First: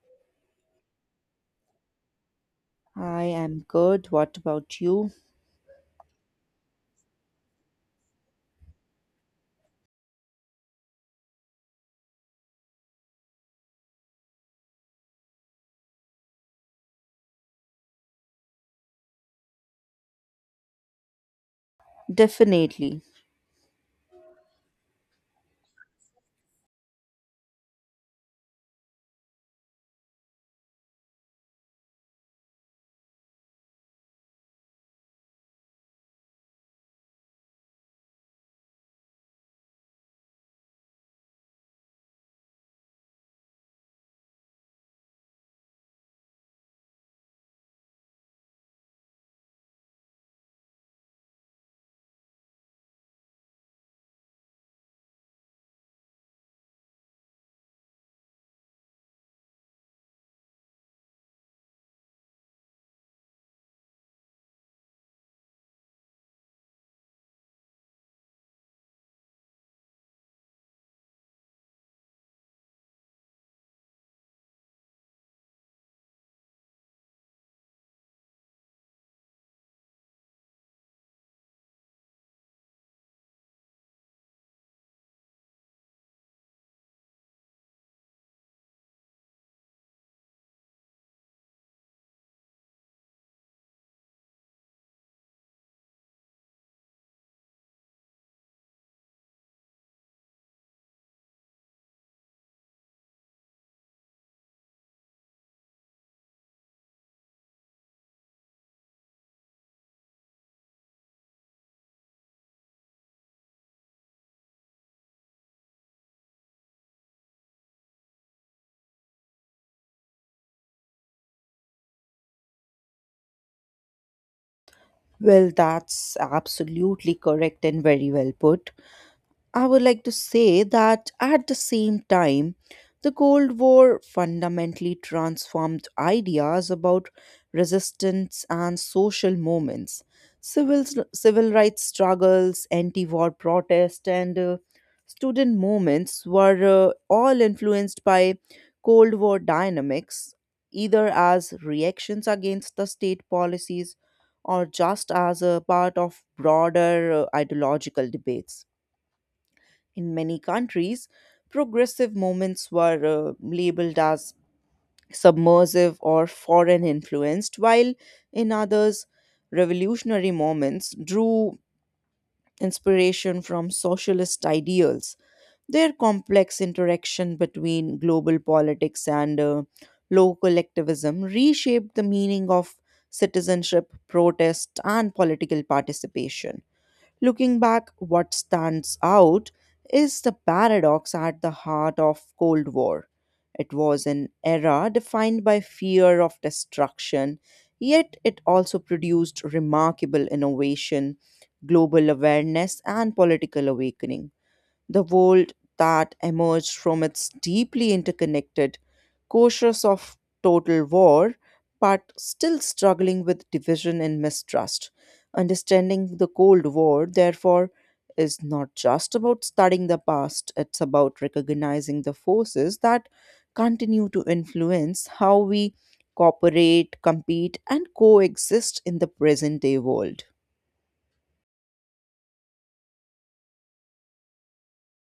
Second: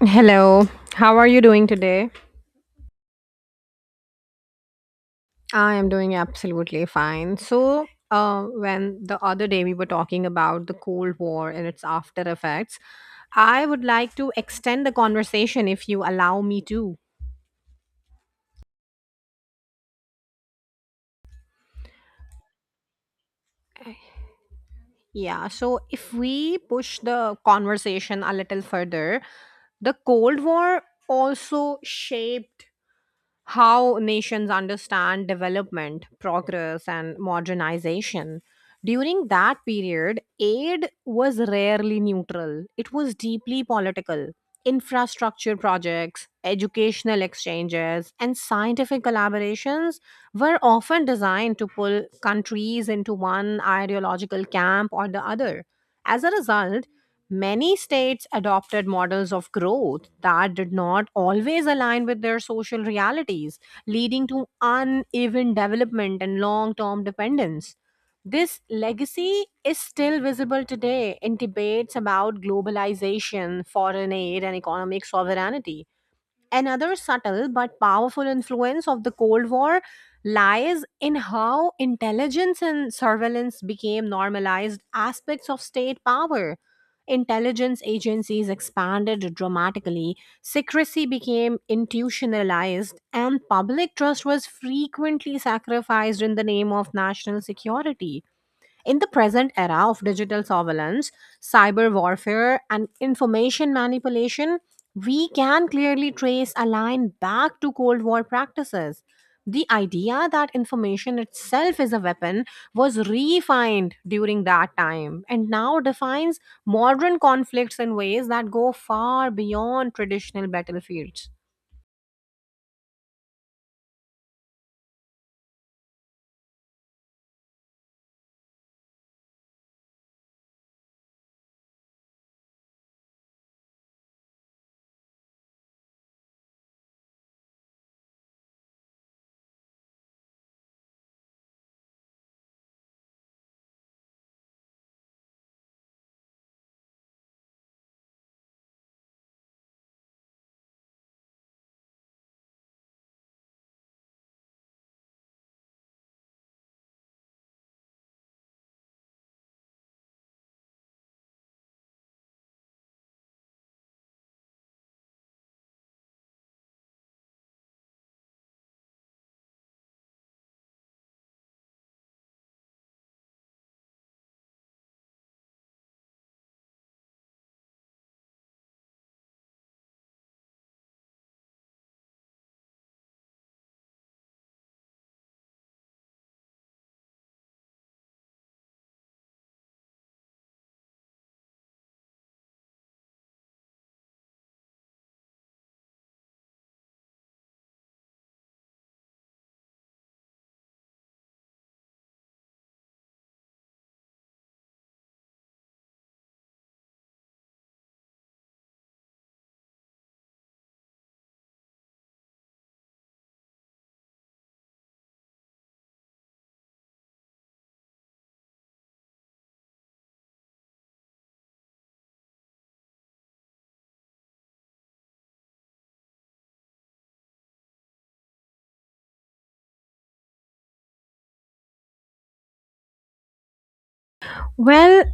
Hello, how are you doing today? I am good. What about you? I am doing absolutely fine. So, when the other day we were talking about the Cold War and its after effects, I would like to extend the conversation if you allow me to. Definitely. Yeah, so if we push the conversation a little further, the Cold War also shaped how nations understand development, progress, and modernization. During that period, aid was rarely neutral, it was deeply political. Infrastructure projects, educational exchanges, and scientific collaborations were often designed to pull countries into one ideological camp or the other. As a result, many states adopted models of growth that did not always align with their social realities, leading to uneven development and long term dependence. This legacy is still visible today in debates about globalization, foreign aid, and economic sovereignty. Another subtle but powerful influence of the Cold War lies in how intelligence and surveillance became normalized aspects of state power. Intelligence agencies expanded dramatically, secrecy became institutionalized, and public trust was frequently sacrificed in the name of national security. In the present era of digital surveillance, cyber warfare, and information manipulation, we can clearly trace a line back to Cold War practices. The idea that information itself is a weapon was refined during that time and now defines modern conflicts in ways that go far beyond traditional battlefields. Well, that's absolutely correct and very well put. I would like to say that at the same time, the Cold War fundamentally transformed ideas about resistance and social movements, civil, civil rights struggles, anti war protests, and student movements were all influenced by Cold War dynamics, either as reactions against the state policies or just as a part of broader ideological debates. In many countries, progressive movements were labeled as submersive or foreign influenced, while in others, revolutionary moments drew inspiration from socialist ideals. Their complex interaction between global politics and local activism reshaped the meaning of citizenship, protest, and political participation. Looking back, what stands out is the paradox at the heart of Cold War. It was an era defined by fear of destruction, yet it also produced remarkable innovation, global awareness, and political awakening. The world that emerged from it's deeply interconnected, cautious of total war but still struggling with division and mistrust. Understanding the cold war therefore is not just about studying the past, it's about recognizing the forces that continue to influence how we cooperate, compete, and coexist in the present day world. Well,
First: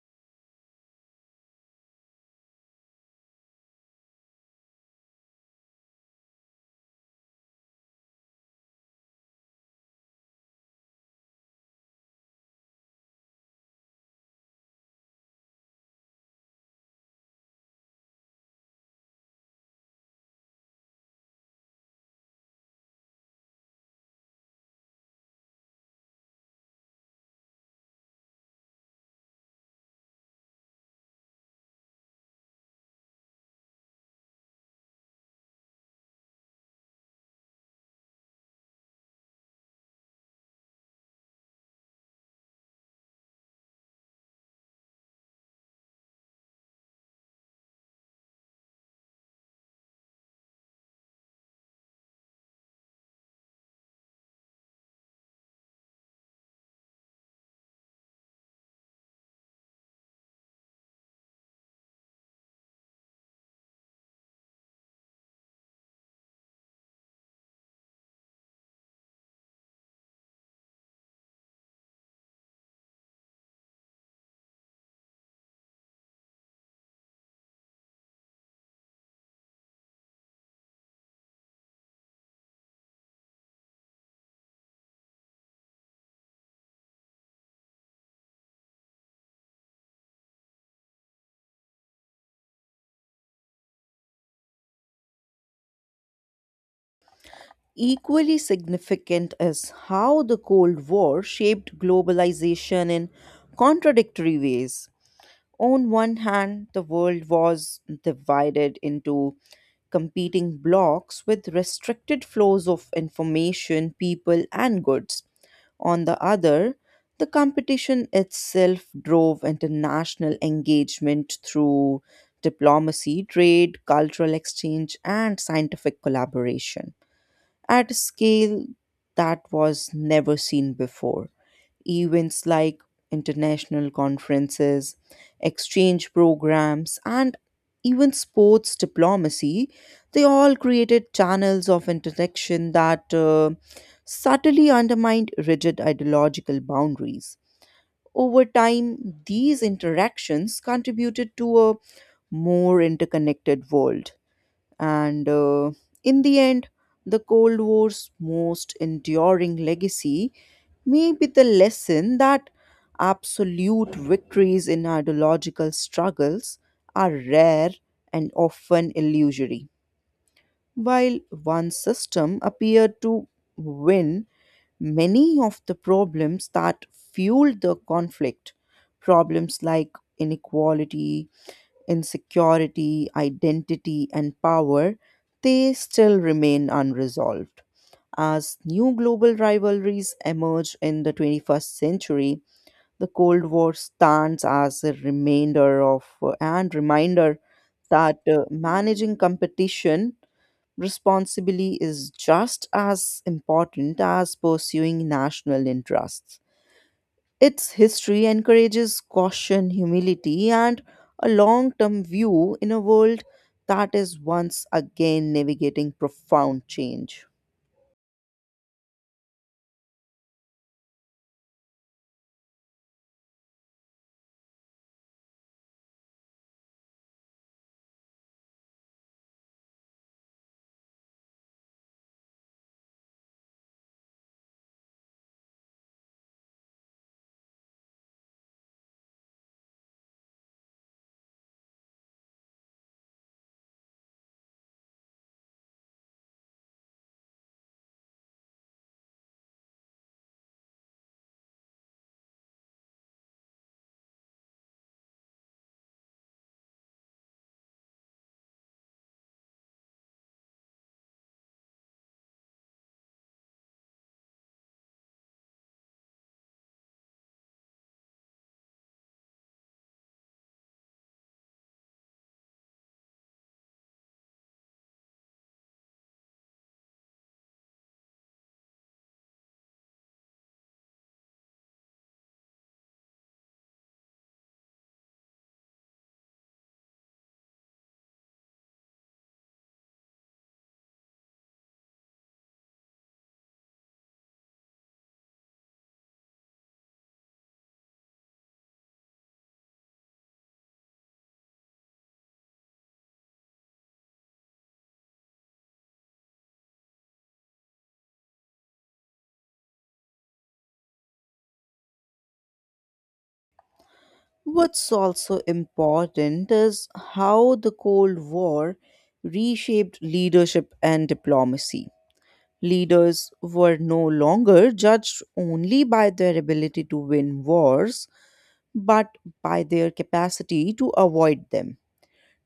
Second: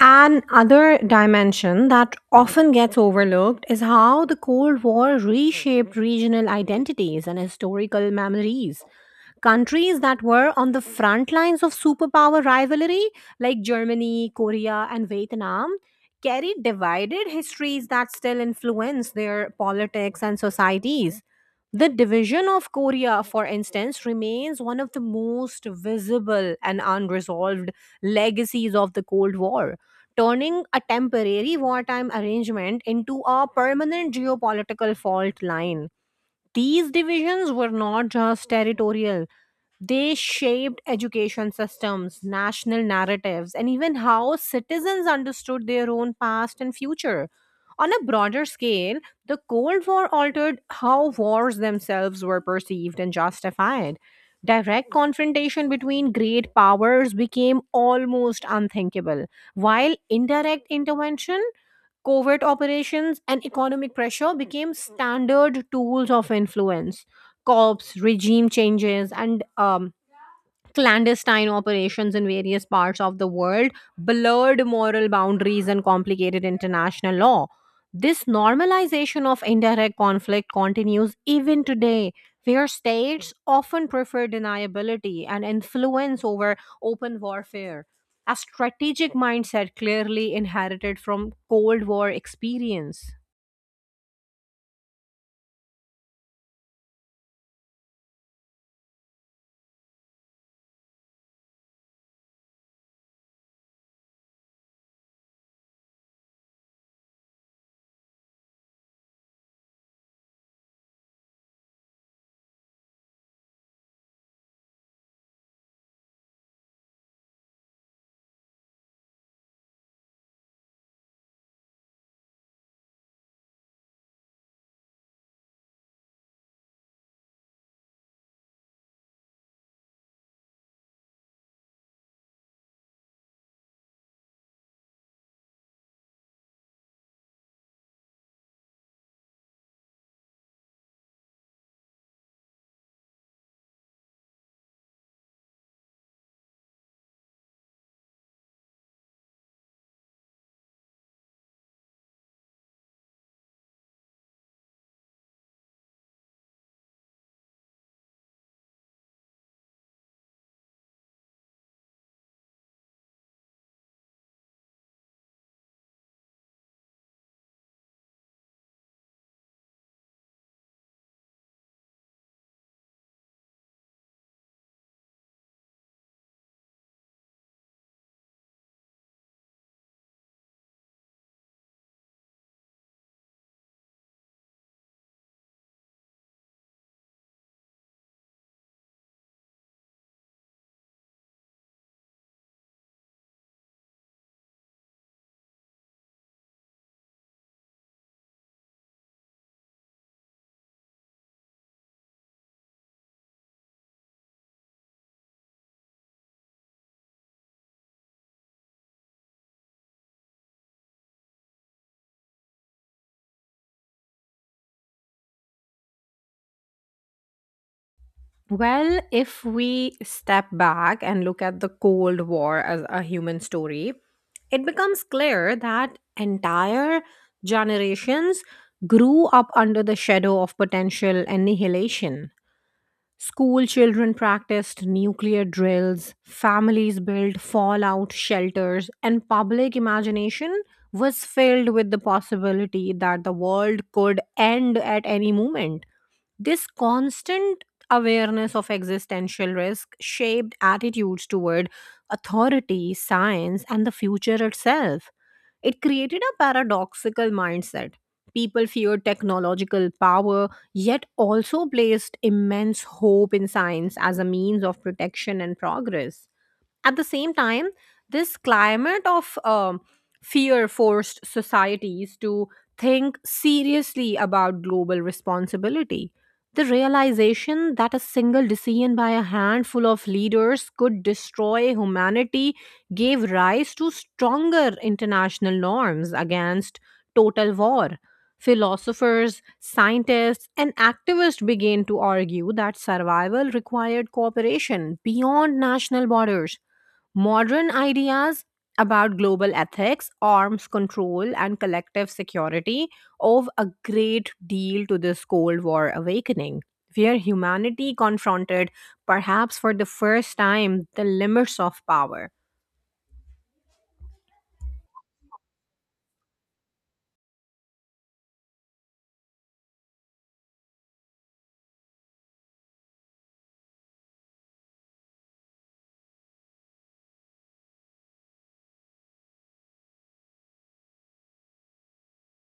an other dimension that often gets overlooked is how the Cold War reshaped regional identities and historical memories. Countries that were on the front lines of superpower rivalry, like Germany, Korea, and Vietnam, carry divided histories that still influence their politics and societies. The division of Korea, for instance, remains one of the most visible and unresolved legacies of the Cold War, turning a temporary wartime arrangement into a permanent geopolitical fault line. These divisions were not just territorial, they shaped education systems, national narratives, and even how citizens understood their own past and future. On a broader scale, the Cold War altered how wars themselves were perceived and justified. Direct confrontation between great powers became almost unthinkable, while indirect intervention, covert operations, and economic pressure became standard tools of influence. Cops, regime changes, and clandestine operations in various parts of the world blurred moral boundaries and complicated international law. This normalization of indirect conflict continues even today, where states often prefer deniability and influence over open warfare, a strategic mindset clearly inherited from Cold War experience. Equally significant is how the Cold War shaped globalization in contradictory ways. On one hand, the world was divided into competing blocs with restricted flows of information, people, and goods. On the other, the competition itself drove international engagement through diplomacy, trade, cultural exchange, and scientific collaboration at a scale that was never seen before. Events like international conferences, exchange programs, and even sports diplomacy, they all created channels of interaction that subtly undermined rigid ideological boundaries. Over time, these interactions contributed to a more interconnected world, and in the end, the Cold War's most enduring legacy may be the lesson that absolute victories in ideological struggles are rare and often illusory. While one system appeared to win, many of the problems that fueled the conflict, problems like inequality, insecurity, identity, and power, they still remain unresolved. As new global rivalries emerge in the 21st century, the Cold War stands as a remainder of and reminder that managing competition responsibly is just as important as pursuing national interests. Its history encourages caution, humility, and a long term view in a world that is once again navigating profound change. Well, if we step back and look at the Cold War as a human story, it becomes clear that entire generations grew up under the shadow of potential annihilation. School children practiced nuclear drills, families built fallout shelters, and public imagination was filled with the possibility that the world could end at any moment. This constant awareness of existential risk shaped attitudes toward authority, science, and the future itself. It created a paradoxical mindset. People feared technological power, yet also placed immense hope in science as a means of protection and progress. At the same time, this climate of fear forced societies to think seriously about global responsibility. The realization that a single decision by a handful of leaders could destroy humanity gave rise to stronger international norms against total war. Philosophers, scientists, and activists began to argue that survival required cooperation beyond national borders. Modern ideas about global ethics, arms control, and collective security owe a great deal to this Cold War awakening, where humanity confronted, perhaps for the first time, the limits of power. What's also important is how the Cold War reshaped leadership and diplomacy. Leaders were no longer judged only by their ability to win wars, but by their capacity to avoid them.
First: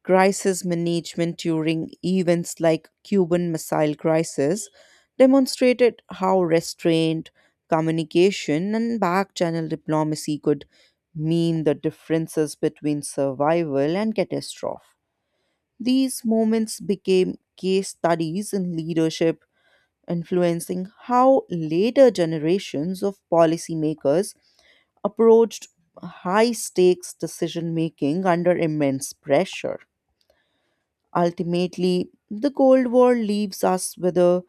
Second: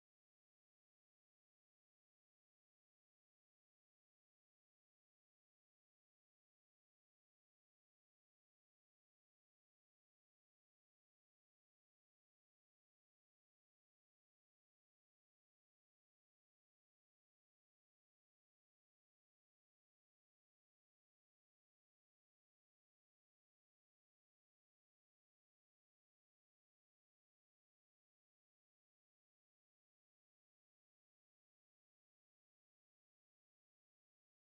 Crisis management during events like Cuban Missile Crisis demonstrated how restraint, communication, and back-channel diplomacy could mean the differences between survival and catastrophe. These moments became case studies in leadership, influencing how later generations of policymakers approached high stakes decision making under immense pressure. Ultimately, the Cold War leaves us with a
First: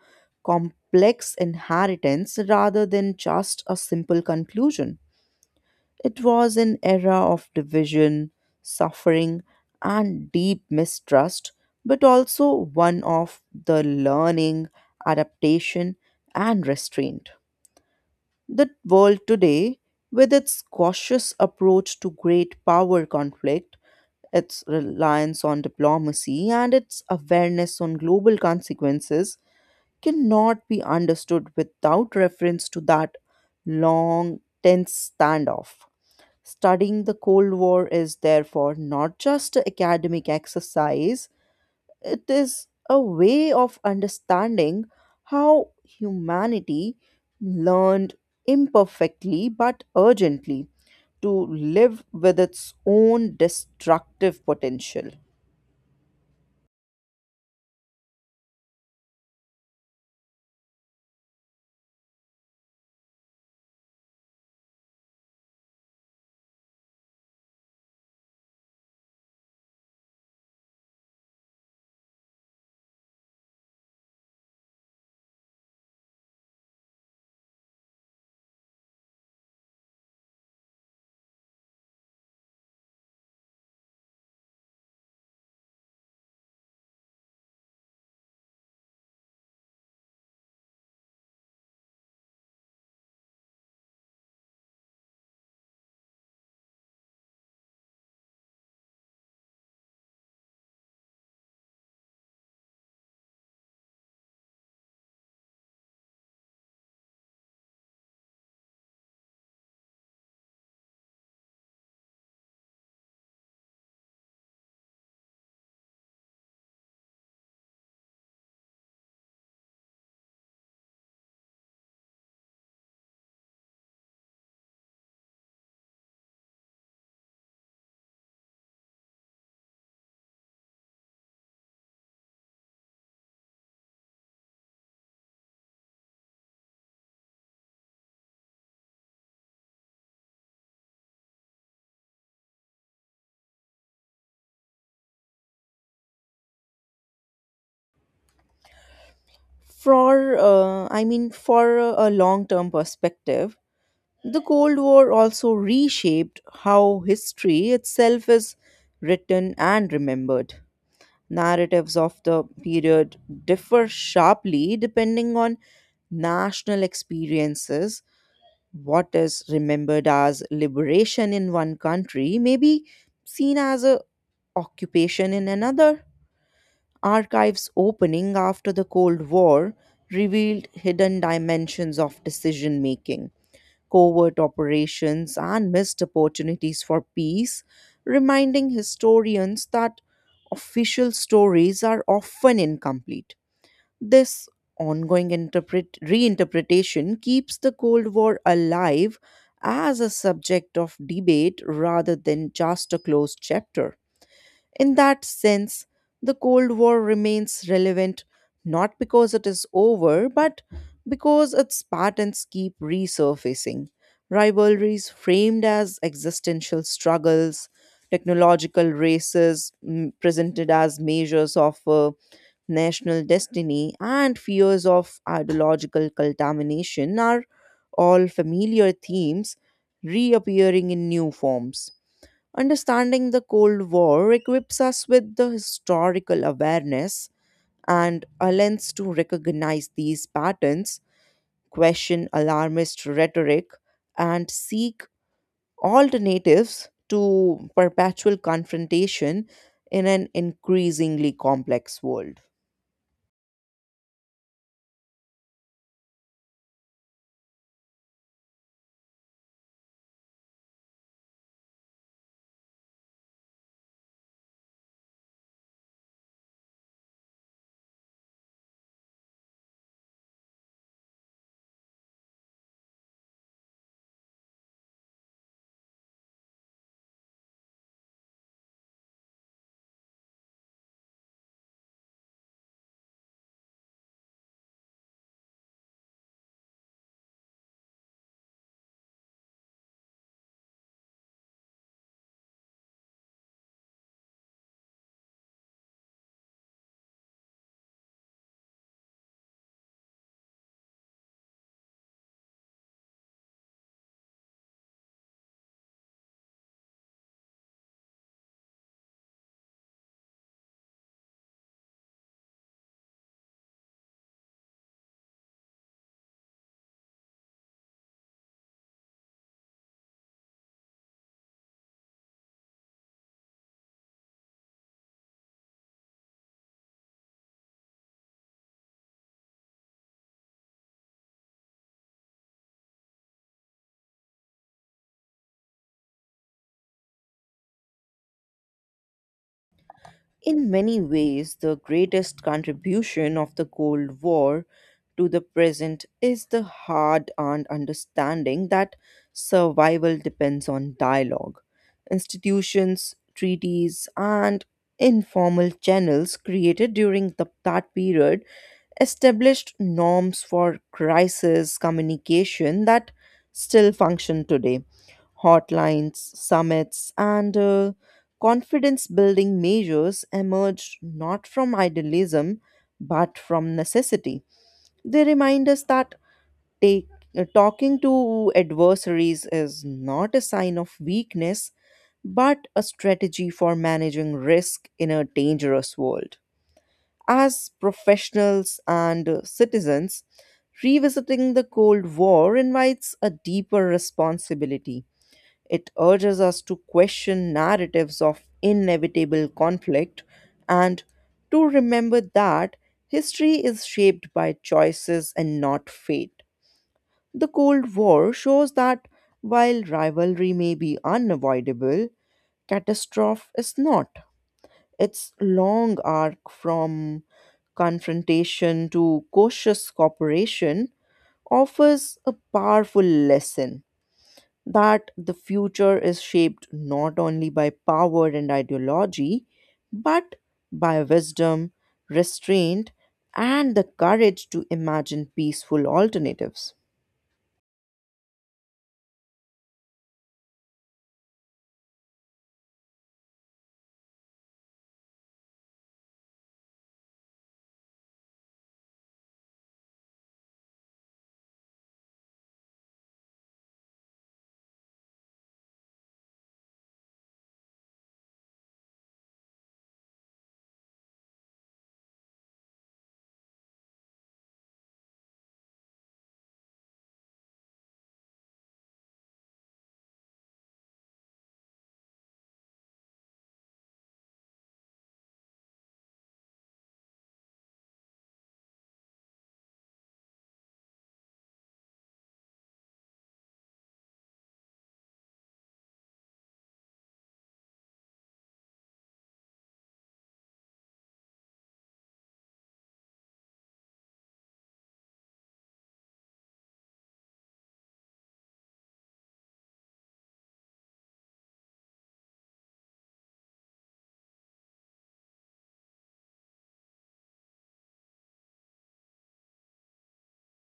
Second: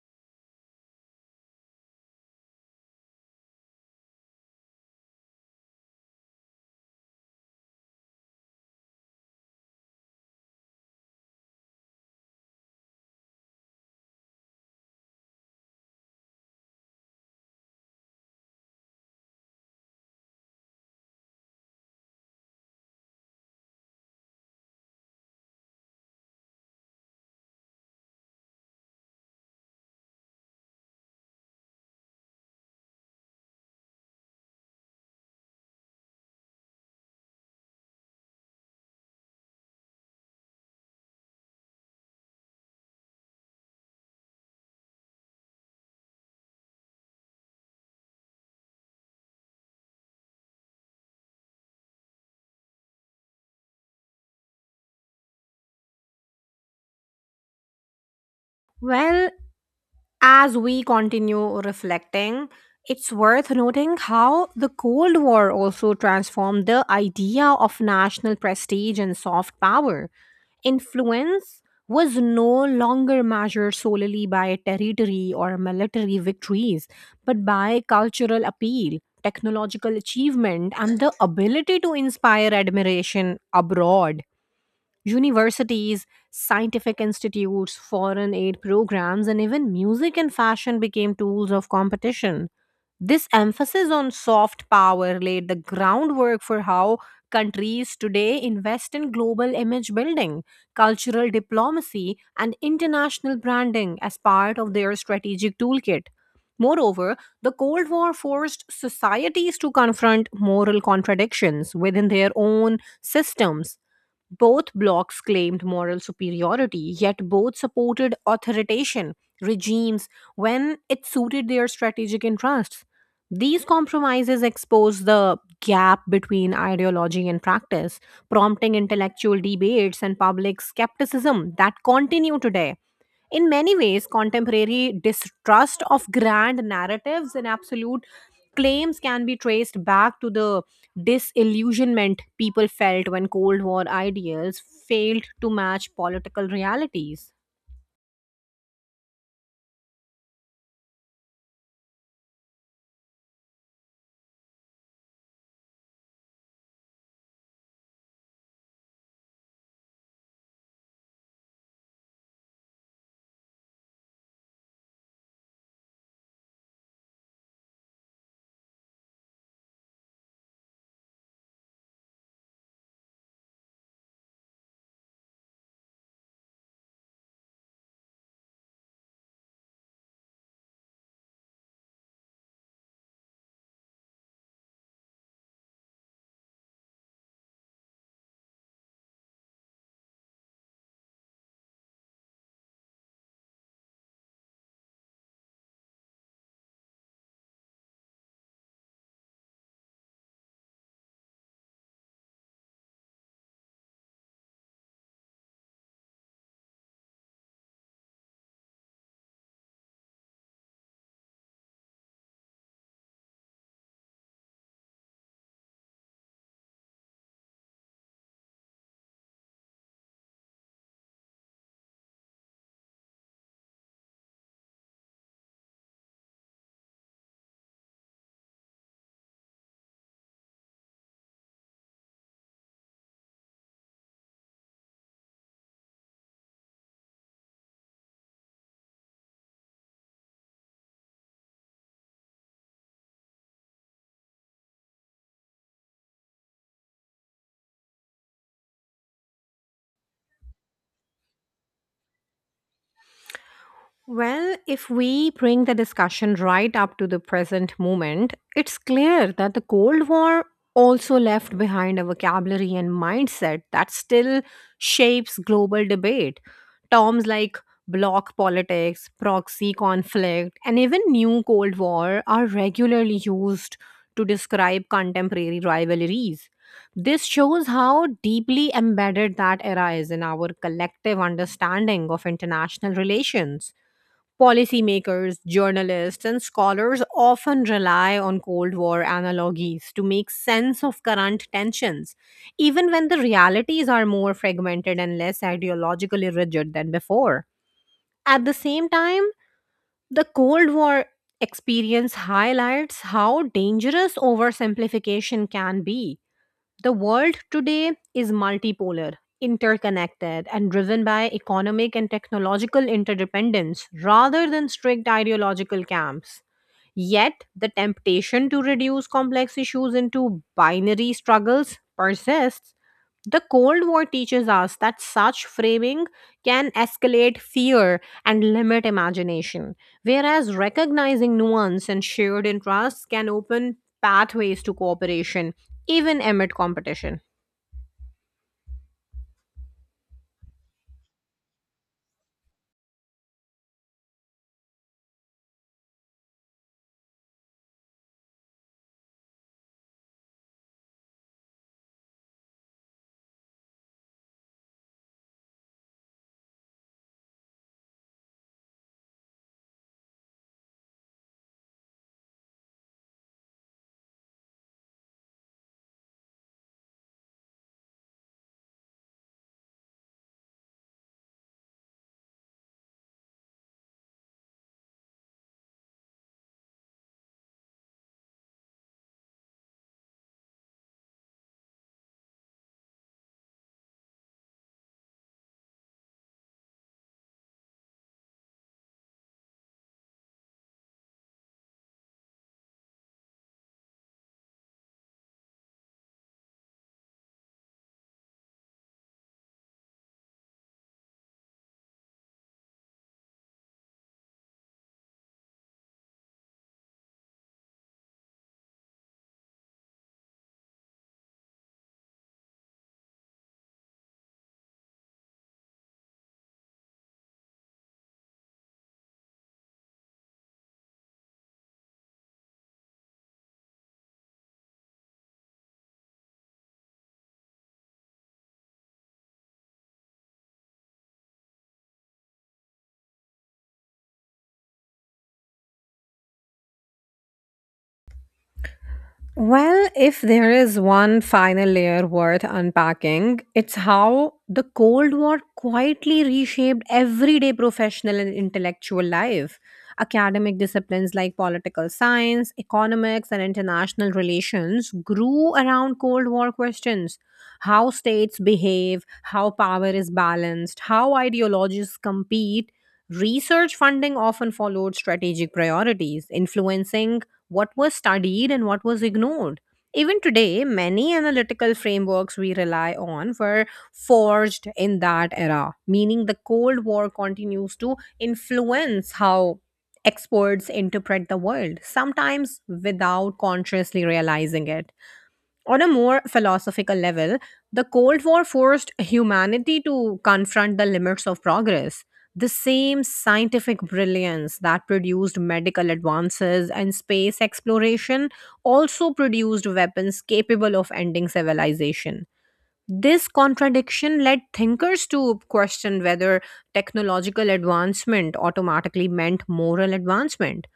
complex inheritance rather than just a simple conclusion. It was an era of division, suffering, and deep mistrust, but also one of the learning, adaptation, and restraint. The world today, with its cautious approach to great power conflict, its reliance on diplomacy, and its awareness on global consequences, cannot be understood without reference to that long, tense standoff. Studying the Cold War is therefore not just an academic exercise, it is a way of understanding how humanity learned, imperfectly but urgently, to live with its own destructive potential. Well, as we continue reflecting, it's worth noting how the Cold War also transformed the idea of national prestige and soft power. Influence was no longer measured solely by territory or military victories, but by cultural appeal, technological achievement, and the ability to inspire admiration abroad. Universities, scientific institutes, foreign aid programs, and even music and fashion became tools of competition. This emphasis on soft power laid the groundwork for how countries today invest in global image building, cultural diplomacy, and international branding as part of their strategic toolkit. Moreover, the Cold War forced societies to confront moral contradictions within their own systems. Both blocs claimed moral superiority, yet both supported authoritarian regimes when it suited their strategic interests. These compromises expose the gap between ideology and practice, prompting intellectual debates and public skepticism that continue today. In many ways, contemporary distrust of grand narratives and absolute claims can be traced back to the disillusionment people felt when Cold War ideals failed to match political realities. For, I mean, for a long term perspective, the Cold War also reshaped how history itself is written and remembered. Narratives of the period differ sharply depending on national experiences. What is remembered as liberation in one country may be seen as a occupation in another. Archives opening after the Cold War revealed hidden dimensions of decision making, covert operations, and missed opportunities for peace, reminding historians that official stories are often incomplete. This ongoing reinterpretation keeps the Cold War alive as a subject of debate rather than just a closed chapter. In that sense, the Cold War remains relevant not because it is over, but because its patterns keep resurfacing. Rivalries framed as existential struggles, technological races presented as measures of national destiny, and fears of ideological contamination are all familiar themes reappearing in new forms. Understanding the Cold War equips us with the historical awareness and a lens to recognize these patterns, question alarmist rhetoric, and seek alternatives to perpetual confrontation in an increasingly complex world. Well, if we bring the discussion right up to the present moment, it's clear that the Cold War also left behind a vocabulary and mindset that still shapes global debate. Terms like bloc politics, proxy conflict, and even new Cold War are regularly used to describe contemporary rivalries. This shows how deeply embedded that era is in our collective understanding of international relations. Policymakers, journalists, and scholars often rely on Cold War analogies to make sense of current tensions, even when the realities are more fragmented and less ideologically rigid than before. At the same time, the Cold War experience highlights how dangerous oversimplification can be. The world today is multipolar, interconnected, and driven by economic and technological interdependence rather than strict ideological camps. Yet, the temptation to reduce complex issues into binary struggles persists. The Cold War teaches us that such framing can escalate fear and limit imagination, whereas recognizing nuance and shared interests can open pathways to cooperation, even amid competition. In many ways, the greatest contribution of the Cold War to the present is the hard earned understanding that survival depends on dialogue. Institutions, treaties, and informal channels created during that period established norms for crisis communication that still function today. Hotlines, summits, and confidence building measures emerged not from idealism but from necessity. They remind us that take, talking to adversaries is not a sign of weakness but a strategy for managing risk in a dangerous world. As professionals and citizens, revisiting the Cold War invites a deeper responsibility. It urges us to question narratives of inevitable conflict and to remember that history is shaped by choices and not fate. The Cold War shows that while rivalry may be unavoidable, catastrophe is not. Its long arc from confrontation to cautious cooperation offers a powerful lesson that the future is shaped not only by power and ideology, but by wisdom, restraint, and the courage to imagine peaceful alternatives. Well, if there is one final layer worth unpacking, it's how the Cold War quietly reshaped everyday professional and intellectual life. Academic disciplines like political science, economics, and international relations grew around Cold War questions: how states behave, how power is balanced, how ideologies compete. Research funding often followed strategic priorities, influencing what was studied and what was ignored. Even today, many analytical frameworks we rely on were forged in that era, meaning the Cold War continues to influence how experts interpret the world, sometimes without consciously realizing it. On a more philosophical level, the Cold War forced humanity to confront the limits of progress. The same scientific brilliance that produced medical advances and space exploration also produced weapons capable of ending civilization. This contradiction led thinkers to question whether technological advancement automatically meant moral advancement.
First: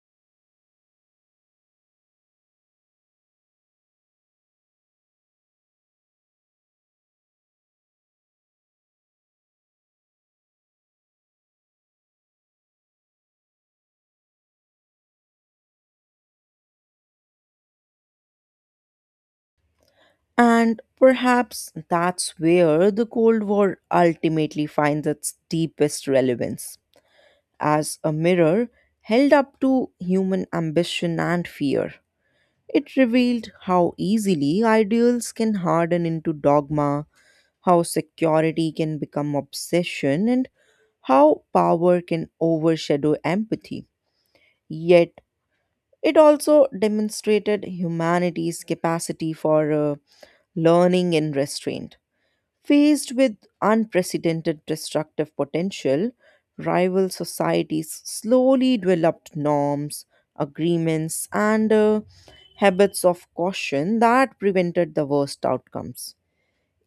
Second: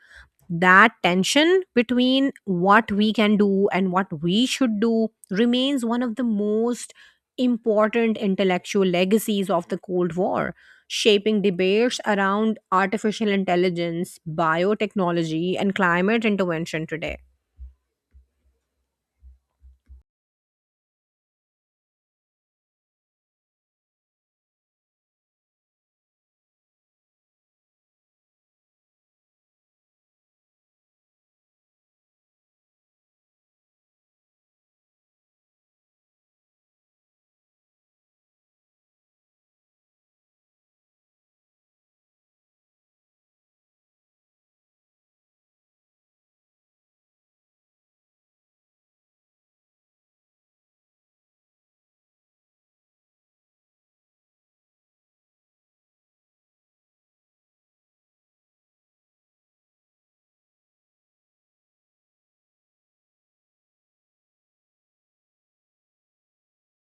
That tension between what we can do and what we should do remains one of the most important intellectual legacies of the Cold War, shaping debates around artificial intelligence, biotechnology, and climate intervention today. And perhaps that's where the Cold War ultimately finds its deepest relevance, as a mirror held up to human ambition and fear. It revealed how easily ideals can harden into dogma, how security can become obsession, and how power can overshadow empathy. Yet, it also demonstrated humanity's capacity for learning and restraint. Faced with unprecedented destructive potential, rival societies slowly developed norms, agreements, and habits of caution that prevented the worst outcomes,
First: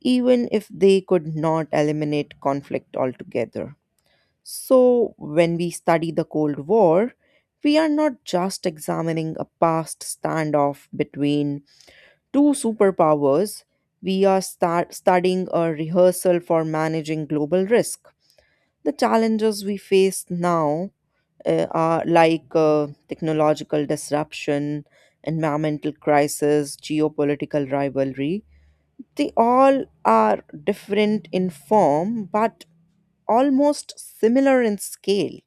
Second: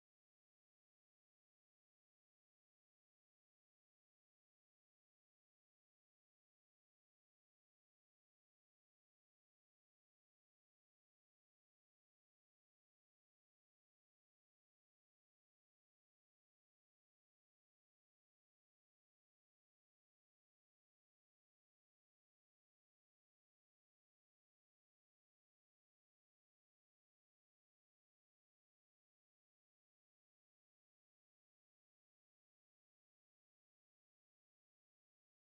even if they could not eliminate conflict altogether. So, when we study the Cold War, we are not just examining a past standoff between two superpowers, we are start studying a rehearsal for managing global risk. The challenges we face now are like technological disruption, environmental crisis, geopolitical rivalry, they all are different in form but almost similar in scale.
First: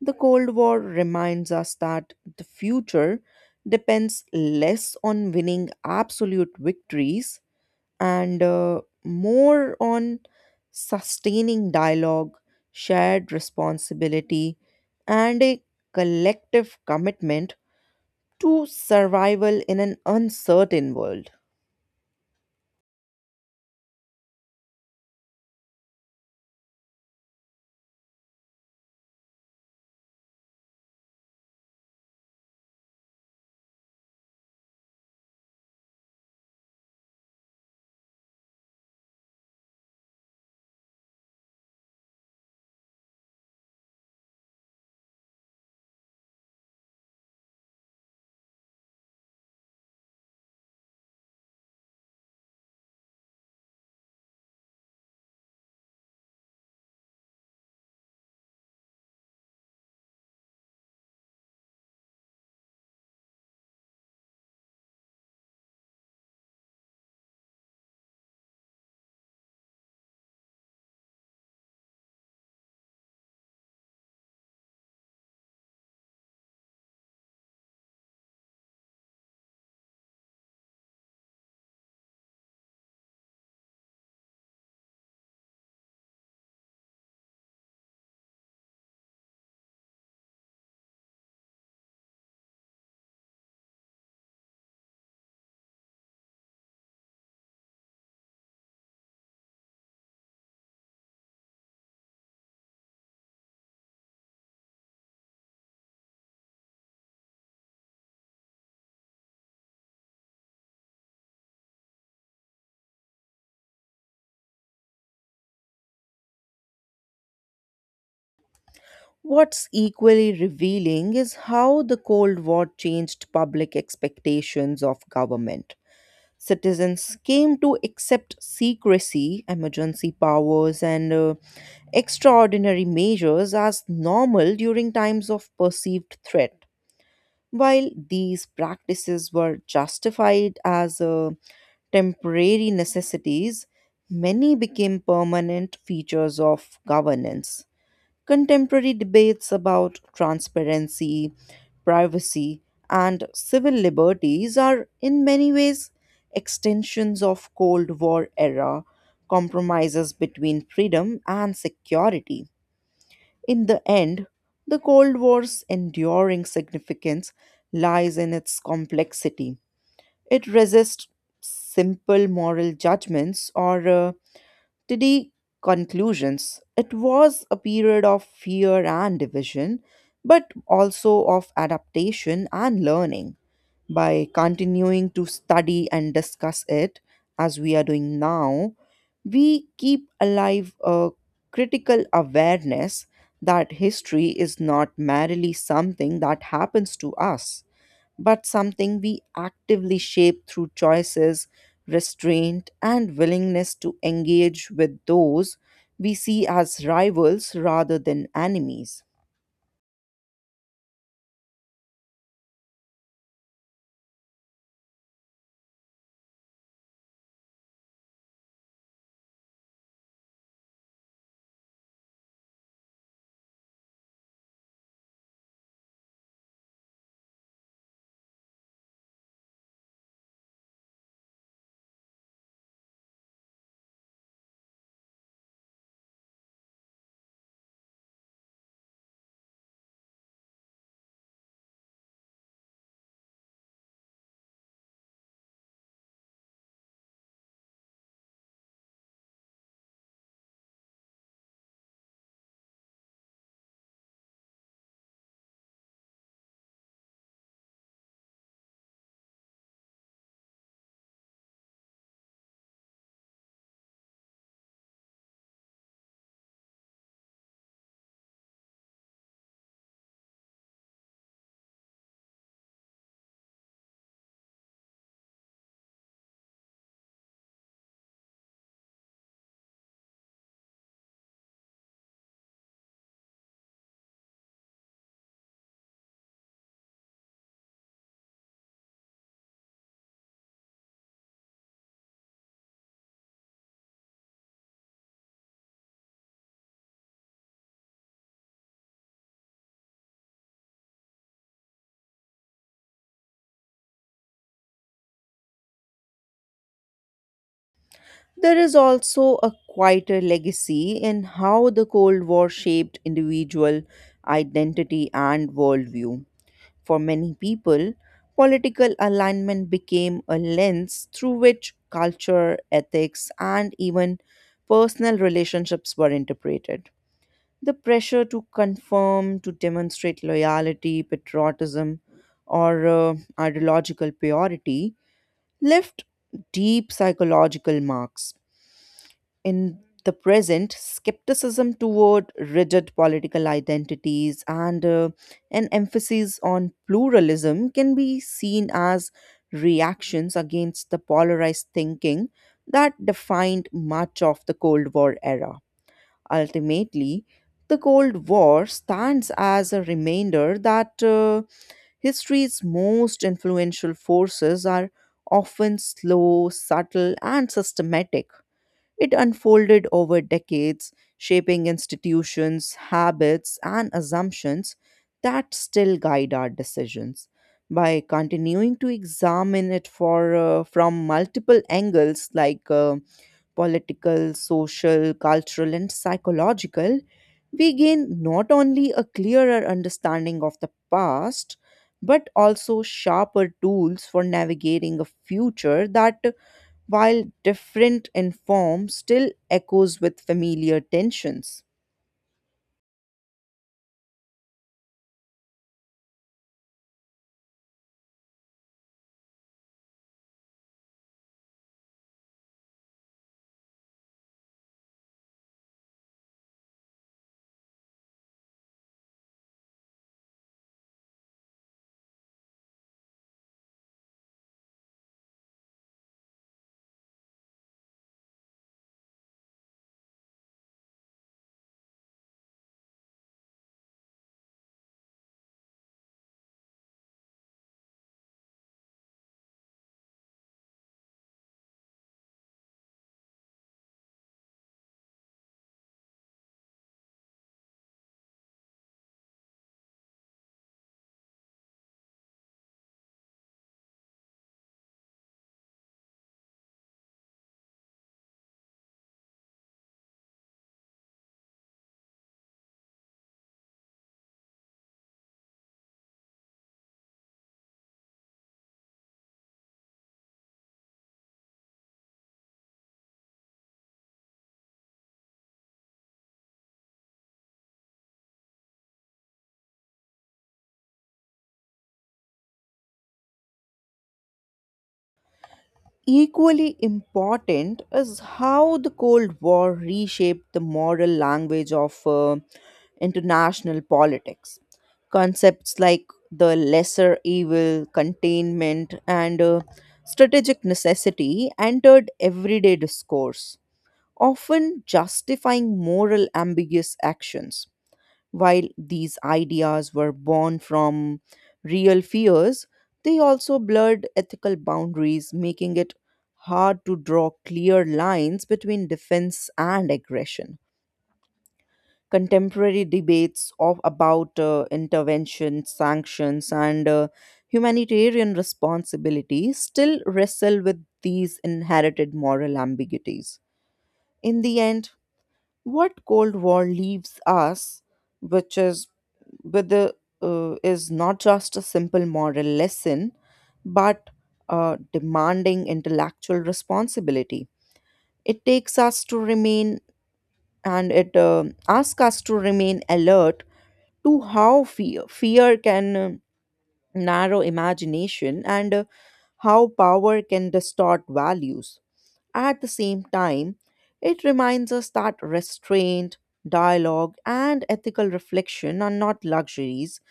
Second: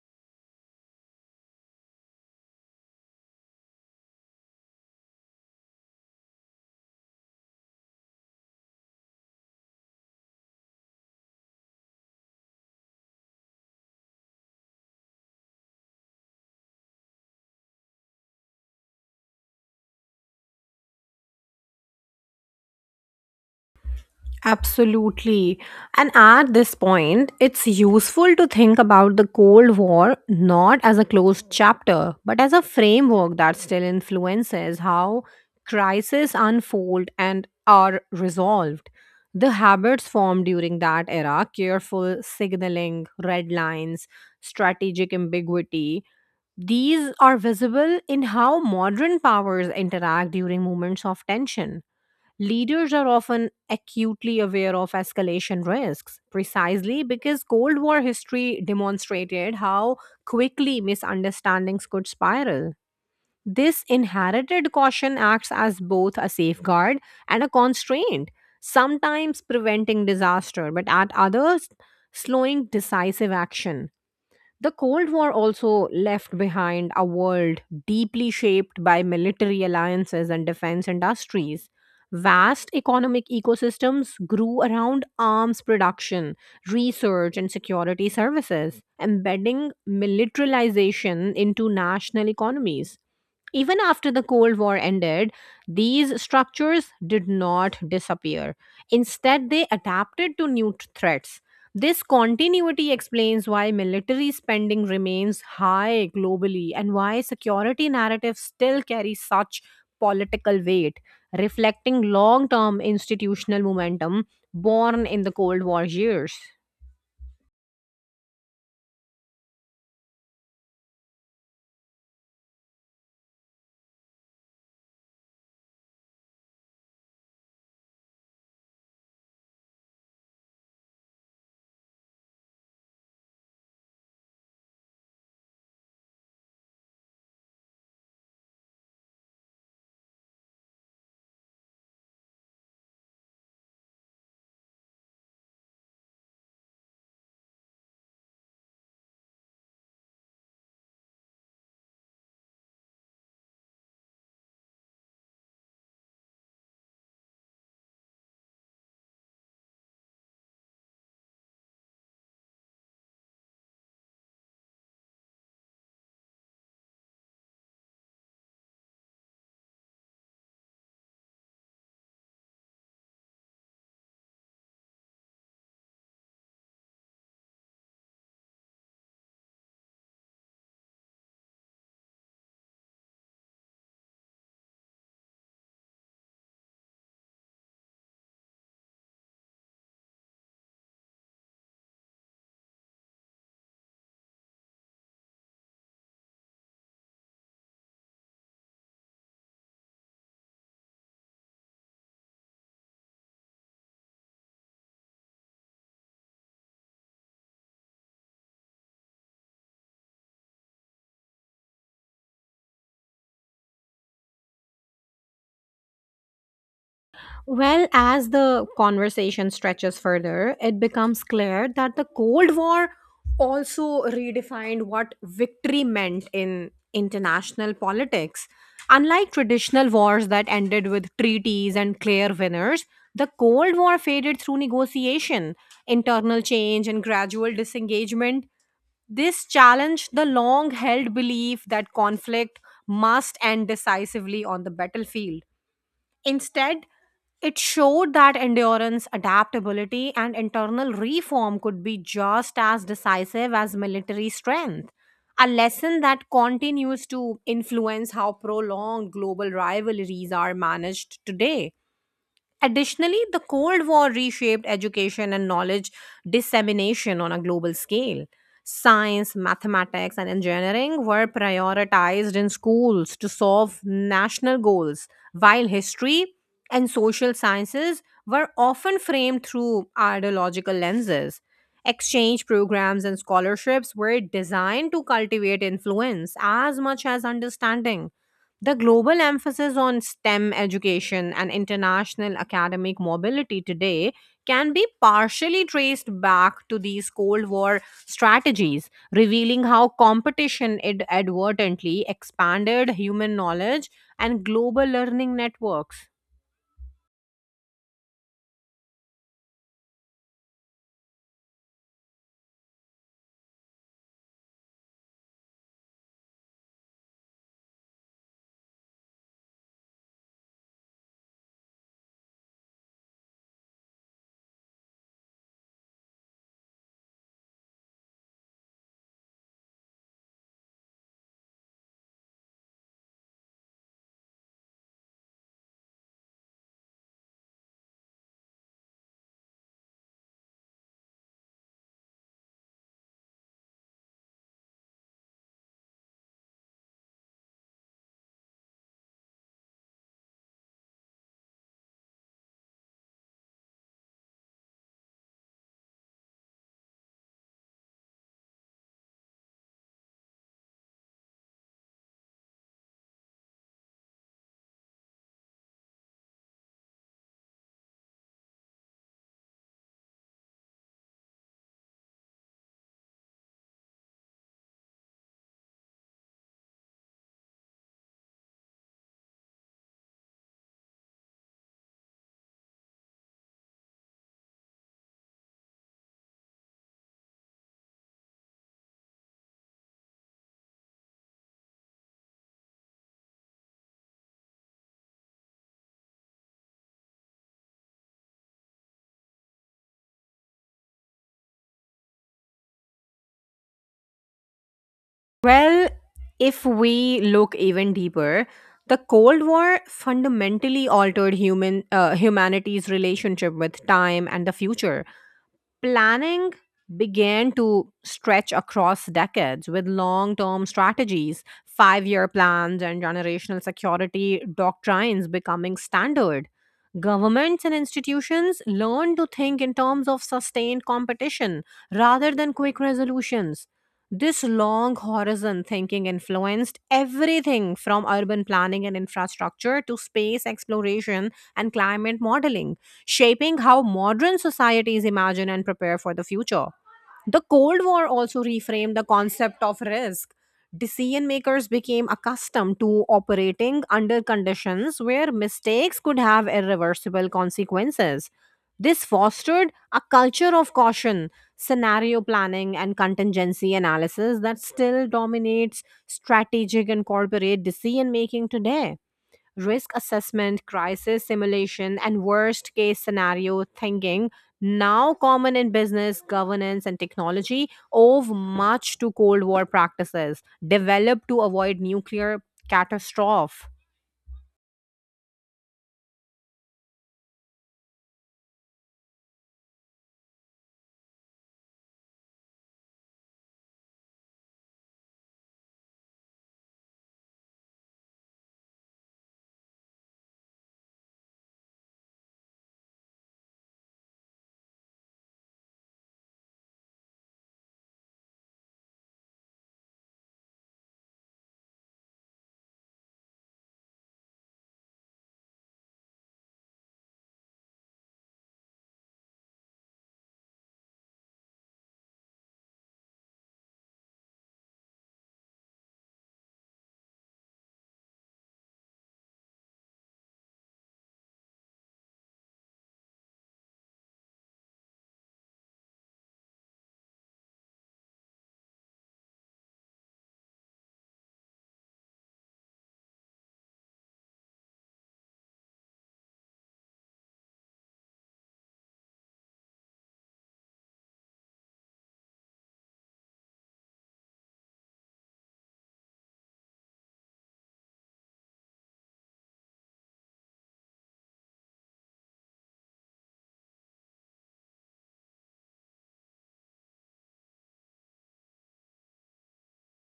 The Cold War reminds us that the future depends less on winning absolute victories, and more on sustaining dialogue, shared responsibility, and a collective commitment to survival in an uncertain world. Absolutely. And at this point, it's useful to think about the Cold War not as a closed chapter, but as a framework that still influences how crises unfold and are resolved. The habits formed during that era, careful signaling, red lines, strategic ambiguity, these are visible in how modern powers interact during moments of tension. Leaders are often acutely aware of escalation risks, precisely because Cold War history demonstrated how quickly misunderstandings could spiral. This inherited caution acts as both a safeguard and a constraint, sometimes preventing disaster, but at others, slowing decisive action. The Cold War also left behind a world deeply shaped by military alliances and defense industries. Vast economic ecosystems grew around arms production, research, and security services, embedding militarization into national economies. Even after the Cold War ended, these structures did not disappear. Instead, they adapted to new threats. This continuity explains why military spending remains high globally and why security narratives still carry such political weight, reflecting long term institutional momentum born in the Cold War years. What's equally revealing is how the Cold War changed public expectations of government. Citizens came to accept secrecy, emergency powers, and extraordinary measures as normal during times of perceived threat. While these practices were justified as temporary necessities, many became permanent features of governance. Contemporary debates about transparency, privacy, and civil liberties are in many ways extensions of Cold War era compromises between freedom and security. In the end, the Cold War's enduring significance lies in its complexity. It resists simple moral judgments or to the conclusions. It was a period of fear and division, but also of adaptation and learning. By continuing to study and discuss it, as we are doing now, we keep alive a critical awareness that history is not merely something that happens to us, but something we actively shape through choices, restraint, and willingness to engage with those we see as rivals rather than enemies. Well, as the conversation stretches further, it becomes clear that the Cold War also redefined what victory meant in international politics. Unlike traditional wars that ended with treaties and clear winners, the Cold War faded through negotiation, internal change, and gradual disengagement. This challenged the long held belief that conflict must end decisively on the battlefield. Instead, it showed that endurance, adaptability, and internal reform could be just as decisive as military strength, a lesson that continues to influence how prolonged global rivalries are managed today. Additionally, the Cold War reshaped education and knowledge dissemination on a global scale. Science, mathematics, and engineering were prioritized in schools to solve national goals, while history and social sciences were often framed through ideological lenses. Exchange programs and scholarships were designed to cultivate influence as much as understanding. The global emphasis on STEM education and international academic mobility today can be partially traced back to these Cold War strategies, revealing how competition advertently expanded human knowledge and global learning networks. There is also a quieter legacy in how the Cold War shaped individual identity and worldview. For many people, political alignment became a lens through which culture, ethics, and even personal relationships were interpreted. The pressure to conform, to demonstrate loyalty, patriotism, or ideological purity left deep psychological marks. In the present, skepticism toward rigid political identities and an emphasis on pluralism can be seen as reactions against the polarized thinking that defined much of the Cold War era. Ultimately, the Cold War stands as a reminder that history's most influential forces are often slow, subtle, and systematic. It unfolded over decades, shaping institutions, habits, and assumptions that still guide our decisions. By continuing to examine it for from multiple angles, like political, social, cultural, and psychological, we gain not only a clearer understanding of the past, but also sharper tools for navigating a future that, while different in form, still echoes with familiar tensions. Well, if we look even deeper, the Cold War fundamentally altered humanity's relationship with time and the future. Planning began to stretch across decades, with long term strategies, 5-year plans, and generational security doctrines becoming standard. Governments and institutions learned to think in terms of sustained competition rather than quick resolutions. This long horizon thinking influenced everything from urban planning and infrastructure to space exploration and climate modeling, shaping how modern societies imagine and prepare for the future. The Cold War also reframed the concept of risk. Decision makers became accustomed to operating under conditions where mistakes could have irreversible consequences. This fostered a culture of caution, scenario planning, and contingency analysis that still dominates strategic and corporate decision making today. Risk assessment, crisis simulation, and worst case scenario thinking, now common in business, governance, and technology, owe much to Cold War practices developed to avoid nuclear catastrophe. Equally important is how the Cold War reshaped the moral language of international politics. Concepts like the lesser evil, containment, and strategic necessity entered everyday discourse, often justifying moral ambiguous actions. While these ideas were born from real fears, they also blurred ethical boundaries, making it hard to draw clear lines between defense and aggression. Contemporary debates about intervention, sanctions, and humanitarian responsibility still wrestle with these inherited moral ambiguities. In the end, what Cold War leaves us, which is with the is not just a simple moral lesson, but demanding intellectual responsibility. It takes us to remain it asks us to remain alert to how fear can narrow imagination, and how power can distort values. At the same time, it reminds us that restraint, dialogue, and ethical reflection are not luxuries,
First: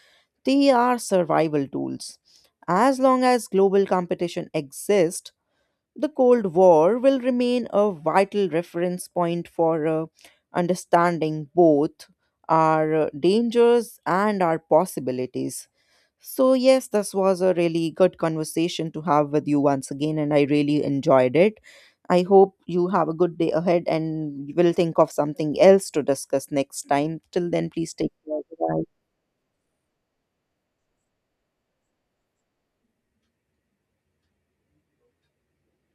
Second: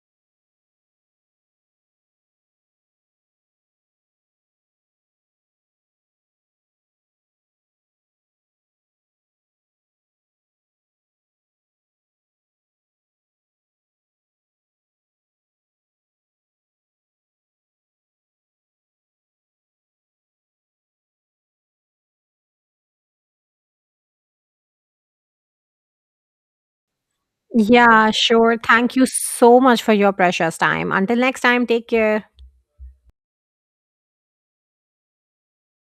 they are survival tools. As long as global competition exists, the Cold War will remain a vital reference point for understanding both our dangers and our possibilities. So, yes, this was a really good conversation to have with you once again, and I really enjoyed it. I hope you have a good day ahead and we'll think of something else to discuss next time. Till then, please Yeah, take care. sure. Thank Bye. you so much for your precious time. Until next time, take care.